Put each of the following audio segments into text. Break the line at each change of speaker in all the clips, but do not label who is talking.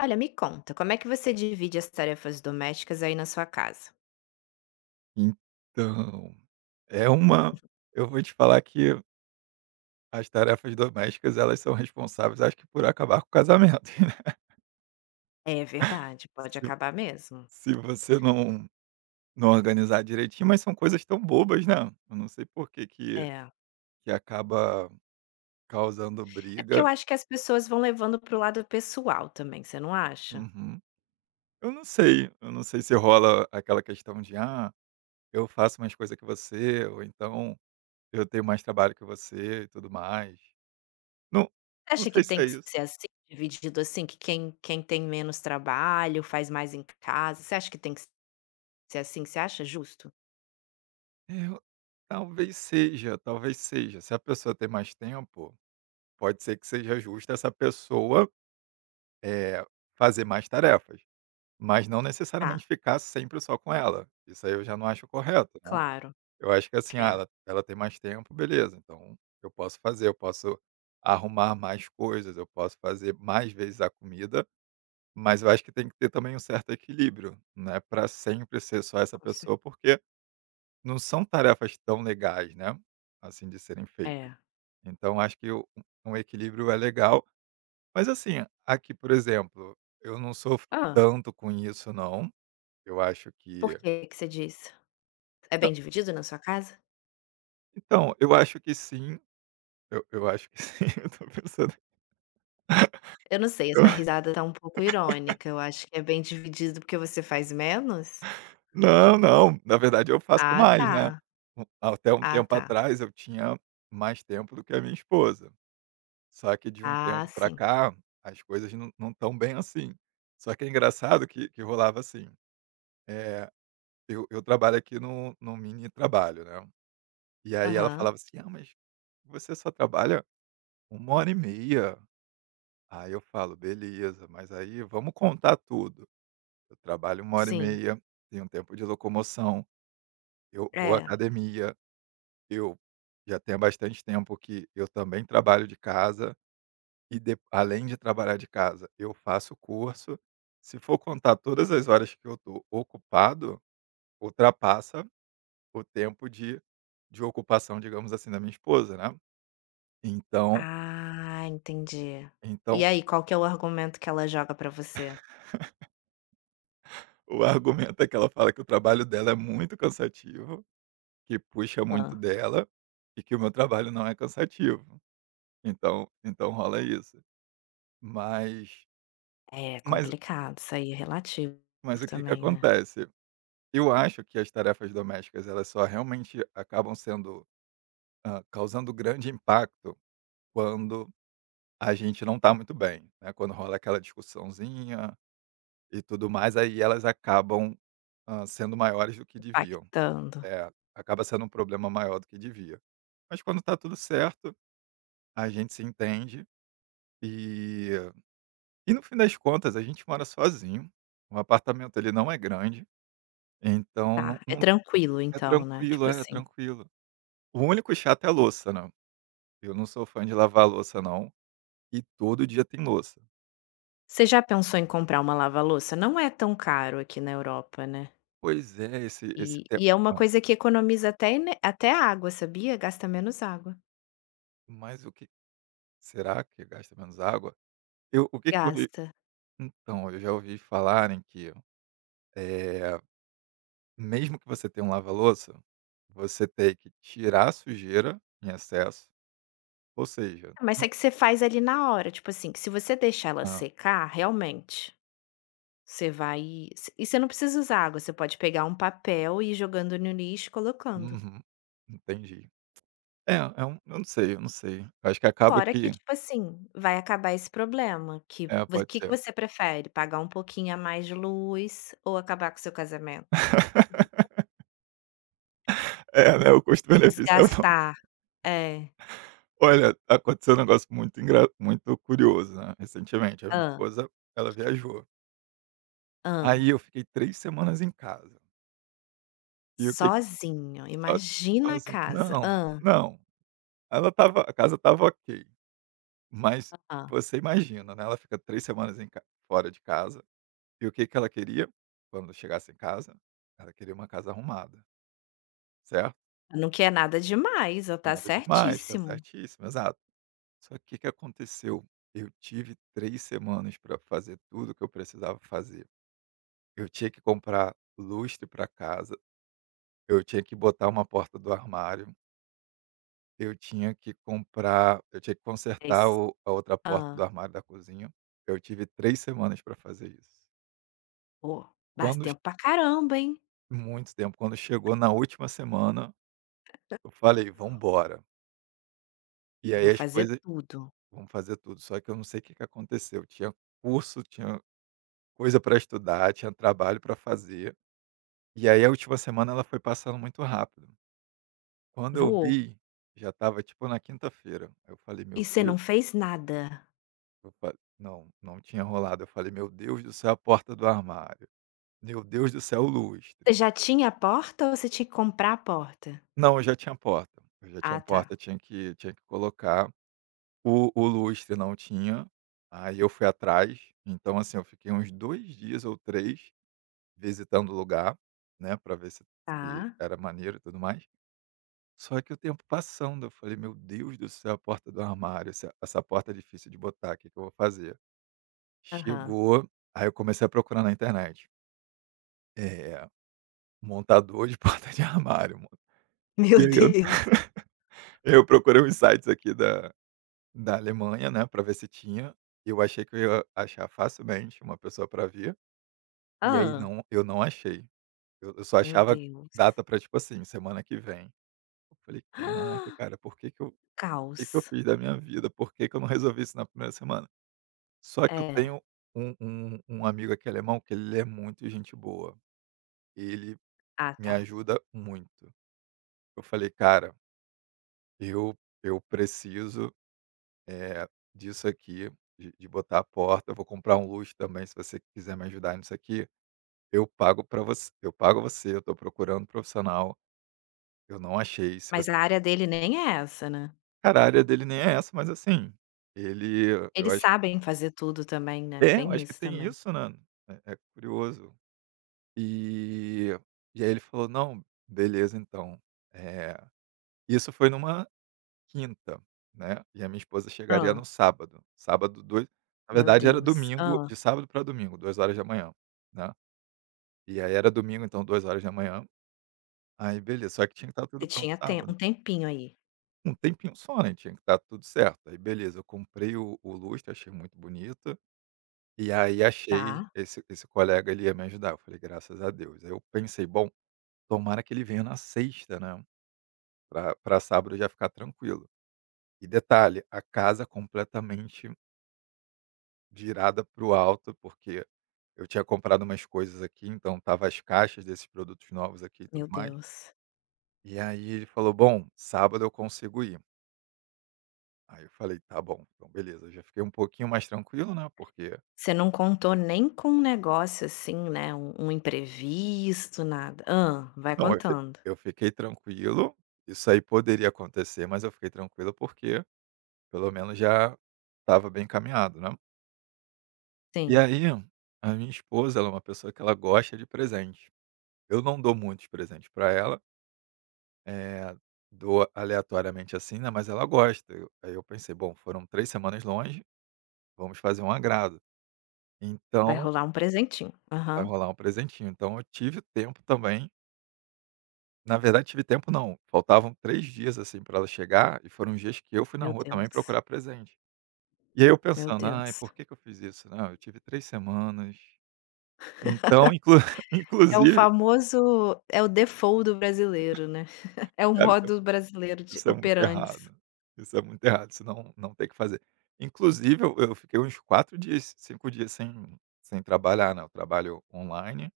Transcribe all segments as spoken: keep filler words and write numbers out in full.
Olha, me conta, como é que você divide as tarefas domésticas aí na sua casa?
Então, é uma eu vou te falar que as tarefas domésticas, elas são responsáveis, acho que por acabar com o casamento, né.
É verdade, pode
Se
acabar mesmo.
se você não não organizar direitinho, mas são coisas tão bobas, né. Eu não sei por que que
É.
que acaba causando
É porque
briga.
eu acho que as pessoas vão levando para o lado pessoal também, você não acha?
Uhum. Eu não sei, eu não sei se rola aquela questão de: "Ah, eu faço mais coisa que você", ou então: "Eu tenho mais trabalho que você", e tudo mais. Não
Você
não
acha que
sei se
tem
é
que
isso.
ser assim, dividido assim, que quem, quem tem menos trabalho faz mais em casa? Você acha que tem que ser assim? Você acha justo?
É, eu talvez seja, talvez seja. Se a pessoa tem mais tempo, pode ser que seja justo essa pessoa, eh, fazer mais tarefas, mas não
Tá,
necessariamente ficar sempre só com ela. Isso aí eu já não acho correto, né.
claro.
Eu acho que assim, ah,
É.
ela ela tem mais tempo, beleza, então eu posso fazer, eu posso arrumar mais coisas, eu posso fazer mais vezes a comida, mas eu acho que tem que ter também um certo equilíbrio, não é pra sempre ser só essa
Com cer-.
pessoa, porque não são tarefas tão legais, né, assim, de serem feitas.
É.
Então acho que o um equilíbrio é legal. Mas assim, aqui, por exemplo, eu não sofro
Ah,
tanto com isso não, eu acho
por
que
que que você diz? É bem dividido na sua casa?
então, eu acho que sim, eu eu acho que sim, eu tô pensando
Eu não sei, essa
eu
risada tá um pouco irônica, eu acho que é bem dividido porque você faz menos?
não, não, na verdade eu faço
Ah
mais,
tá,
né. Um até um
ah
tempo
tá.
atrás eu tinha mais tempo do que a minha esposa, só que de um
Ah
tempo para
sim,
cá, as coisas não não estão bem assim. Só que é engraçado que que rolava assim. É, eu eu trabalho aqui num num mini trabalho, né. E aí ela
aham,
falava assim: "Ah, mas você só trabalha uma hora e meia". Aí eu falo: "Beleza, mas aí vamos contar tudo. Eu trabalho uma hora e
sim,
meia, tenho um tempo de locomoção, eu vou à
é.
academia, eu já tenho bastante tempo que eu também trabalho de casa e de além de trabalhar de casa, eu faço curso. Se for contar todas as horas que eu tô ocupado, ultrapassa o tempo de de ocupação, digamos assim, da minha esposa, né. Então
Ah, entendi. E
então
aí, qual que é o argumento que ela joga pra você?
o argumento é que ela fala que o trabalho dela é muito cansativo, que puxa muito
Hã.
dela, e que o meu trabalho não é cansativo. Então então rola isso. Mas
É
mas
complicado, isso aí é relativo
mas o que que
também, né,
acontece? Eu acho que as tarefas domésticas elas só realmente acabam sendo, hã, causando grande impacto quando a gente não está muito bem, né, quando rola aquela discussãozinha. E tudo mais, aí elas acabam, hã, sendo maiores do que deviam.
impactando.
É, acaba sendo um problema maior do que devia. Mas quando tá tudo certo, a gente se entende e e no fim das contas a gente mora sozinho, o apartamento ele não é grande, então não
Tá, é
não
tranquilo
é
então, né,
tranquilo,
tipo
é
assim.
tranquilo. O único chato é a louça, né, eu não sou fã de lavar a louça não, e todo dia tem louça.
Você já pensou em comprar uma lava-louça? Não é tão caro aqui na Europa, né.
Pois é, esse esse
E
tempo
e é uma
hã,
coisa que economiza até ene até água, sabia? Gasta menos água.
mas o que será que gasta menos água? Eu o que que eu
Gasta.
Então, eu já ouvi falarem que, eh, mesmo que você tenha um lava-louça, você tem que tirar a sujeira em excesso, ou seja
Mas é
no
que você faz ali na hora, tipo assim, que se você deixar ela
hã,
secar, realmente, você vai e você não precisa usar água, você pode pegar um papel e ir jogando no lixo e colocando.
uhum, entendi. É, é um eu não sei, eu não sei. Eu Acho que acaba
Fora que,
que
tipo assim, vai acabar esse problema, que
é,
vo
pode
que que
ser.
você prefere, pagar um pouquinho a mais de luz ou acabar com o seu casamento?
É, né, o custo-benefício é bom.
Desgastar. É.
Olha, aconteceu um negócio muito engra muito curioso, né, recentemente. A minha
Hã,
esposa, ela viajou. Aí
hã.
eu fiquei três semanas em casa. E o que
Sozinho,
só
imagina a
Sozinho.
casa.
Não,
Hã,
não. Ela tava A casa tava ok, mas
hã.
você imagina, né, ela fica três semanas em ca fora de casa, e o que que ela queria? Quando chegasse em casa, ela queria uma casa arrumada, certo?
Não quer nada demais, eu tá
Nada demais, tá
certíssimo.
certíssimo, exato. Só que o que que aconteceu? Eu tive três semanas para fazer tudo que eu precisava fazer. Eu tinha que comprar lustre para casa, eu tinha que botar uma porta do armário. Eu tinha que comprar eu tinha que consertar
Mas
o a outra porta do
hã.
armário da cozinha. Eu tive três semanas para fazer isso.
Pô, mas
Quando che
tempo pra caramba, hein.
Muito tempo. Quando chegou na última semana, eu falei: "Vamos embora". E aí
Vou
as
fazer
coisas
tudo.
Vamos fazer tudo. Só que eu não sei o que que aconteceu. Tinha curso, tinha coisa para estudar, tinha trabalho para fazer. E aí a última semana ela foi passando muito rápido. Quando eu
Voou.
vi, já estava tipo na quinta-feira. Aí eu falei: "Meu
E você
Deus".
não fez nada?
Eu fa Não, não tinha rolado. Eu falei: "Meu Deus do céu, a porta do armário. Meu Deus do céu, o
Você
lustre".
já tinha a porta ou você tinha que comprar a porta?
Não, eu já tinha porta, eu já tinha
Ah, tá.
porta, tinha que tinha que colocar. O o lustre não tinha, aí eu fui atrás. Então, assim, eu fiquei uns dois dias ou três visitando o lugar, né, pra ver se se
Tá.
era maneiro e tudo mais. Só que o tempo passando, eu falei: "Meu Deus do céu, a porta do armário, essa essa porta é difícil de botar, o que que eu vou fazer?".
Aham.
Chegou aí Eu comecei a procurar na internet. É. Montador de porta de armário, mano.
Meu
E aí eu
Deus.
eu procurei uns sites aqui da da Alemanha, né, pra ver se tinha. Eu achei que eu ia achar facilmente uma pessoa pra vir, e aí
Hã.
não eu não achei. Eu eu só
Meu
achava
Deus.
data pra, tipo assim, semana que vem. Eu falei: "Caraca, cara, por que que eu por que que eu
Caos.
fiz da minha vida? Por que que eu não resolvi isso na primeira semana?". Só que eu
É.
tenho um um um amigo aqui alemão que ele é muito gente boa. Ele
Ah,
me
tá.
ajuda muito. Eu falei: "Cara, eu eu preciso", é, disso aqui, de de botar a porta, eu vou comprar um luxo também, se você quiser me ajudar nisso aqui, eu pago para você eu pago você, eu tô procurando um profissional, eu não achei, se
Mas
você
a área dele nem é essa, né?
cara, a área dele nem é essa, mas assim, ele eu
Eles
acho
sabem fazer tudo também, né,
é, eu
tem
acho que
isso
tem
também.
isso, né, é é curioso. E e aí ele falou: "Não, beleza então". Eh, isso foi numa quinta, né, e a minha esposa chegaria no
Hã,
sábado. Sábado, dois. Na
meu
verdade era
Deus.
domingo,
Hã,
de sábado para domingo, duas manhã, né. E aí era domingo, então duas manhã. Aí beleza, só que tinha que estar tudo
você
pronto
tinha tem
sábado.
um tempinho aí,
Um tempinho só, né, tinha que estar tudo certo. Aí beleza, eu comprei o o lustre, achei muito bonito, e aí achei
tá,
esse esse colega, ele ia me ajudar, eu falei: "Graças a Deus". Aí eu pensei: "Bom, tomara que ele venha na sexta, né, pra pra sábado já ficar tranquilo". E detalhe, a casa completamente virada para o alto, porque eu tinha comprado umas coisas aqui, então tava as caixas desses produtos novos aqui e tudo
meu
mais.
Deus.
E aí ele falou: "Bom, sábado eu consigo ir". Aí eu falei: "Tá bom, então beleza". Eu já fiquei um pouquinho mais tranquilo, né, porque
Você não contou nem com um negócio assim, né, um um imprevisto, nada. Hã, vai
não, eu fi
contando.
eu fiquei tranquilo, isso aí poderia acontecer, mas eu fiquei tranquilo porque pelo menos já estava bem encaminhado, né. E
Sim,
aí, a minha esposa, ela é uma pessoa que ela gosta de presente. Eu não dou muitos presentes para ela. Eh, Dou aleatoriamente, assim, né, mas ela gosta. Eu Aí eu pensei: "Bom, foram três semanas longe, vamos fazer um agrado,
vai
então
rolar um presentinho.
vai
Aham.
rolar um presentinho". Então eu tive tempo também, na verdade tive tempo não, faltavam três dias, assim, para ela chegar e foram dias que eu fui na
Meu
rua também
Deus,
procurar presente. E aí eu
meu
pensando: "Ai,
Deus.
por que que eu fiz isso? Não, eu tive três semanas". Então inclu
É o
inclusive,
famoso é o default do brasileiro, né. É o
cara,
modo brasileiro de
isso é muito
operantes.
errado. Isso é muito errado, isso não não tem que fazer. Inclusive eu eu fiquei uns quatro dias, cinco dias sem sem trabalhar, né, eu trabalho online,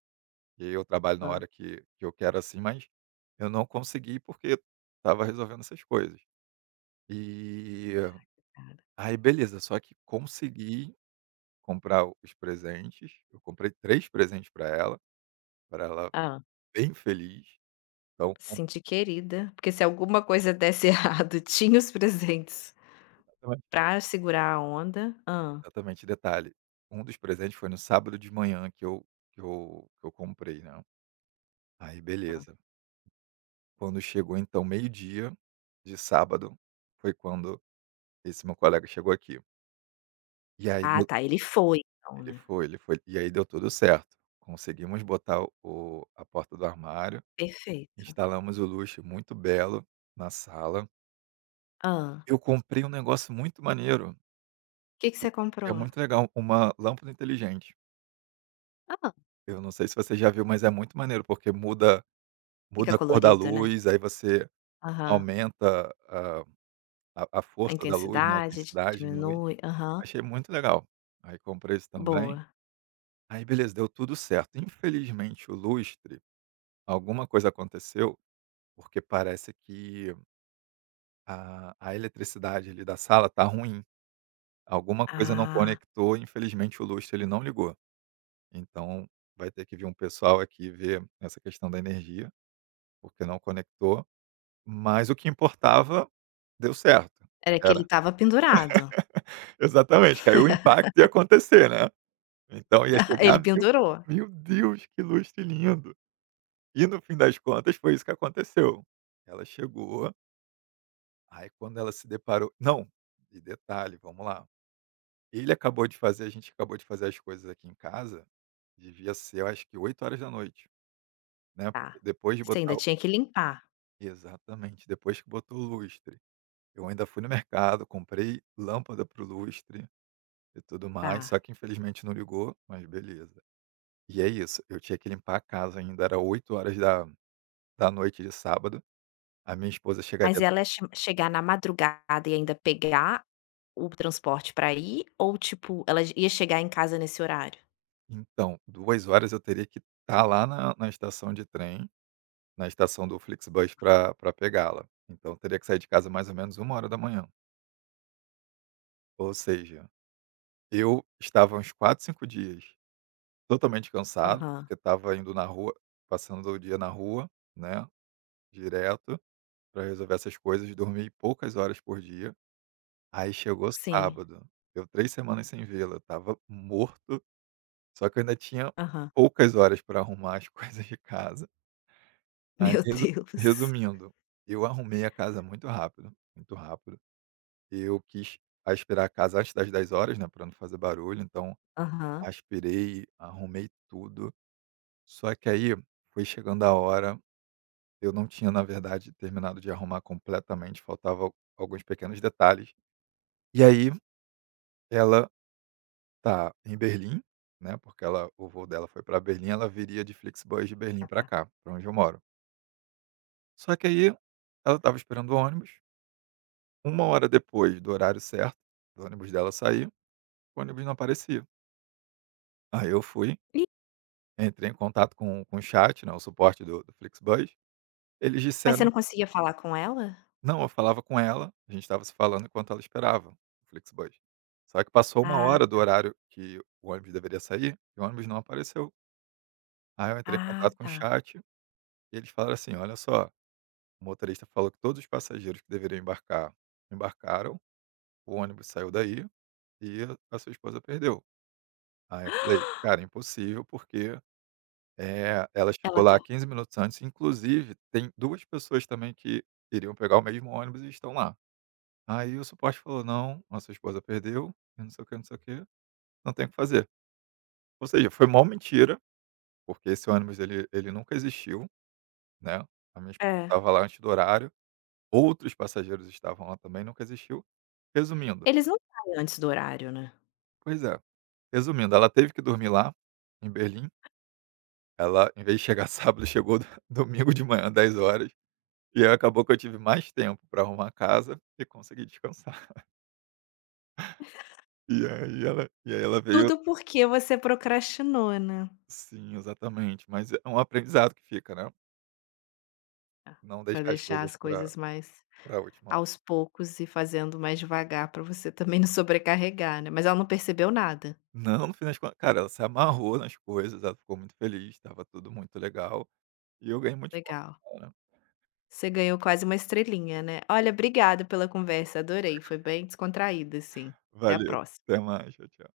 e aí eu trabalho na
Hã,
hora que que eu quero, assim, mas eu não consegui porque estava resolvendo essas coisas. E
cara.
aí beleza, só que consegui comprar os presentes, eu comprei três presentes para ela, para ela
Hã.
bem feliz, então
Se sentir querida, porque se alguma coisa desse errado, tinha os presentes pra segurar a onda. Ah,
exatamente, detalhe, um dos presentes foi no sábado de manhã que eu que eu que eu comprei, né, aí
hã.
beleza. Quando chegou então meio-dia de sábado, foi quando esse meu colega chegou aqui. E aí
Ah,
deu
tá, ele foi então,
Ele
né.
foi, ele foi. E aí deu tudo certo, conseguimos botar o o- a porta do armário,
Perfeito.
instalamos o luxo, muito belo na sala.
Ah,
Eu comprei um negócio muito maneiro,
o que que você
que é
comprou?
muito legal, uma lâmpada inteligente.
Ah,
Eu não sei se você já viu, mas é muito maneiro, porque muda
fica
muda a cor da
colorido, né.
luz, aí você
Aham.
aumenta a a a
A
força da luz, né, a
intensidade
intensidade diminui.
diminui. Aham.
Achei muito legal. Aí comprei isso também.
Boa.
Aí beleza, deu tudo certo. Infelizmente o lustre, alguma coisa aconteceu, porque parece que a a eletricidade ali da sala tá ruim. Alguma coisa não
Ah,
conectou, infelizmente o lustre ele não ligou. Então vai ter que vir um pessoal aqui ver essa questão da energia, porque não conectou, mas o que importava deu certo.
era que ele
Era.
estava pendurado.
Exatamente, que aí o impacto ia acontecer, né. Então ia
Ele
chegar: "Meu
pendurou.
meu Deus, que lustre lindo". E no fim das contas foi isso que aconteceu. Ela chegou, aí quando ela se deparou não, e detalhe, vamos lá, ele acabou de fazer a gente acabou de fazer as coisas aqui em casa, devia ser eu acho que oito horas da noite, né,
Tá.
porque depois de
Você
botar
ainda
o
tinha que limpar.
exatamente, depois que botou o lustre, eu ainda fui no mercado, comprei lâmpada pro lustre e tudo mais, só
Tá.
que infelizmente não ligou, mas beleza. E é isso, eu tinha que limpar a casa ainda, era oito horas da da noite de sábado, a minha esposa
Mas
chegaria
ela é che chegar na madrugada e ainda pegar o transporte pra ir ou, tipo, ela ia chegar em casa nesse horário?
então. Duas horas eu teria que estar lá na na estação de trem, na estação do Flixbus para pra pegá-la. Então eu teria que sair de casa mais ou menos uma hora da manhã. Ou seja, eu estava uns quatro cinco dias totalmente cansado,
Aham,
porque estava indo na rua, passando o dia na rua, né, direto, para resolver essas coisas, dormi poucas horas por dia. Aí chegou
sim,
sábado. Eu três semanas sem vê-la, eu estava morto, só que eu ainda tinha
aham.
poucas horas para arrumar as coisas de casa. Aí
Meu
resu
Deus.
resumindo, eu arrumei a casa muito rápido, muito rápido. Eu quis aspirar a casa antes das dez horas, né, para não fazer barulho, então
Aham.
aspirei, arrumei tudo. Só que aí foi chegando a hora, eu não tinha, na verdade, terminado de arrumar completamente, faltava al- alguns pequenos detalhes. E aí ela tá em Berlim, né, porque ela o voo dela foi para Berlim, ela viria de Flixbus de Berlim
Ah,
para
tá.
cá, para onde eu moro. Só que aí ela estava esperando o ônibus. Uma hora depois do horário certo, do ônibus dela sair, o ônibus não aparecia. Aí eu fui,
Ih,
entrei em contato com com o chat, né, o suporte do do Flixbus, eles
mas você
disseram
não conseguia falar com ela?
não, eu falava com ela, a gente estava se falando enquanto ela esperava o Flixbus. Só que passou uma
Ah,
hora do horário que o ônibus deveria sair, e o ônibus não apareceu. Aí eu entrei em
ah,
contato com o
tá.
chat e eles falaram assim: "Olha só, o motorista falou que todos os passageiros que deveriam embarcar, embarcaram, o ônibus saiu daí e a sua esposa perdeu". Aí eu falei: "Cara, impossível porque, eh, ela chegou
Ela tá
lá quinze minutos antes, inclusive tem duas pessoas também que iriam pegar o mesmo ônibus e estão lá". Aí o suporte falou: "Não, a sua esposa perdeu e não sei o que não sei o quê, não tem o que fazer". Ou seja, foi mó mentira, porque esse ônibus ele ele nunca existiu, né, a minha esposa
é.
estava lá antes do horário. Outros passageiros estavam lá também, nunca existiu. Resumindo,
Eles não saem antes do horário, né.
pois é, resumindo, ela teve que dormir lá, em Berlim, ela em vez de chegar sábado, chegou do- domingo de manhã, dez horas. E aí acabou que eu tive mais tempo para arrumar a casa e conseguir descansar. E aí ela e aí ela veio
Tudo porque você procrastinou, né.
sim, exatamente, mas é um aprendizado que fica, né, não
Pra
deixar as
deixar
coisas
as
para
coisas mais
pra última
aos
hora.
poucos e fazendo mais devagar pra você também não sobrecarregar, né. Mas ela não percebeu nada?
Não, no fim das contas cara, ela se amarrou nas coisas, ela ficou muito feliz, estava tudo muito legal, e eu ganhei muitos pontos,
Legal.
né.
Você ganhou quase uma estrelinha, né. Olha, obrigada pela conversa, adorei, foi bem descontraída, assim. Até a
Valeu,
próxima.
até mais. Tchau, tchau.